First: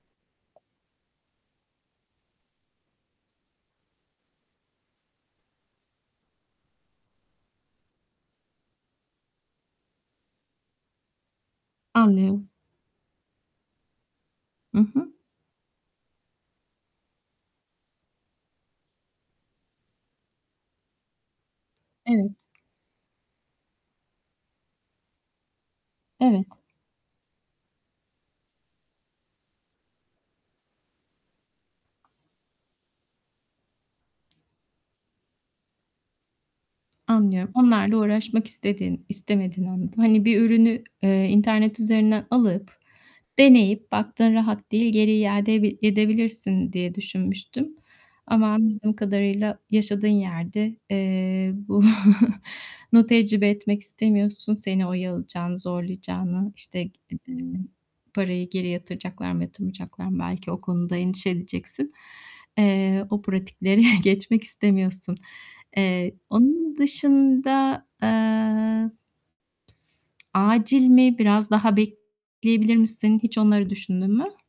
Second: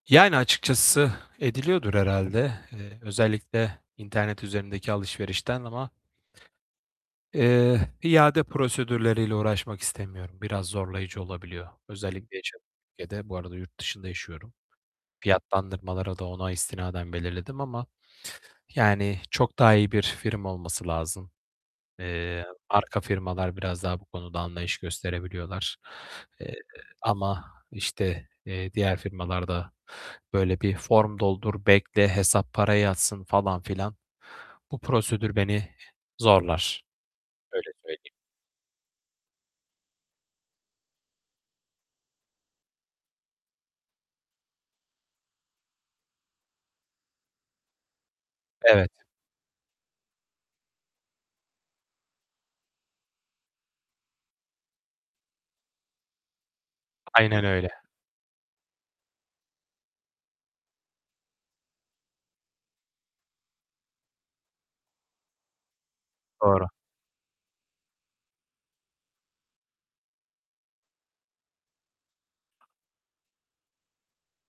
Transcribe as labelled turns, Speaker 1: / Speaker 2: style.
Speaker 1: Yani, açıkçası ediliyordur herhâlde. Eee, özellikle internet üzerindeki alışverişten ama eee, iade prosedürleriyle uğraşmak istemiyorum. Biraz zorlayıcı olabiliyor, özellikle
Speaker 2: Anlıyorum.
Speaker 1: yaşadığım ülkede. Bu arada yurt dışında yaşıyorum.
Speaker 2: I hı.
Speaker 1: Fiyatlandırmaları da ona istinaden belirledim ama, yani, çok daha iyi bir firma olması lazım.
Speaker 2: Evet.
Speaker 1: Eee, arka firmalar biraz daha bu konuda anlayış gösterebiliyorlar,
Speaker 2: Evet.
Speaker 1: eee, ama, işte, eee, diğer firmalarda böyle bir form doldur, bekle, hesap, para yatsın falan filan. Bu prosedür beni zorlar,
Speaker 2: Anlıyorum.
Speaker 1: öyle
Speaker 2: Onlarla
Speaker 1: söyleyeyim.
Speaker 2: uğraşmak istedin istemediğini anladım. Hani, bir ürünü, ııı, internet üzerinden alıp, deneyip, baktın rahat değil, geri iade bi edebilirsin diye düşünmüştüm. Ama
Speaker 1: Evet.
Speaker 2: anladığım kadarıyla yaşadığın yerde, eee, bu nu tecrübe etmek istemiyorsun seni oyalayacağını, zorlayacağını, işte, ııı,
Speaker 1: Aynen öyle.
Speaker 2: parayı geri yatıracaklar mı yatırmayacaklar mı, belki o konuda endişe edeceksin. Eee, o pratiklere geçmek istemiyorsun. Eee,
Speaker 1: Doğru.
Speaker 2: onun dışında, eee, s Acil mi biraz daha bekleyebilir misin, hiç onları düşündün mü?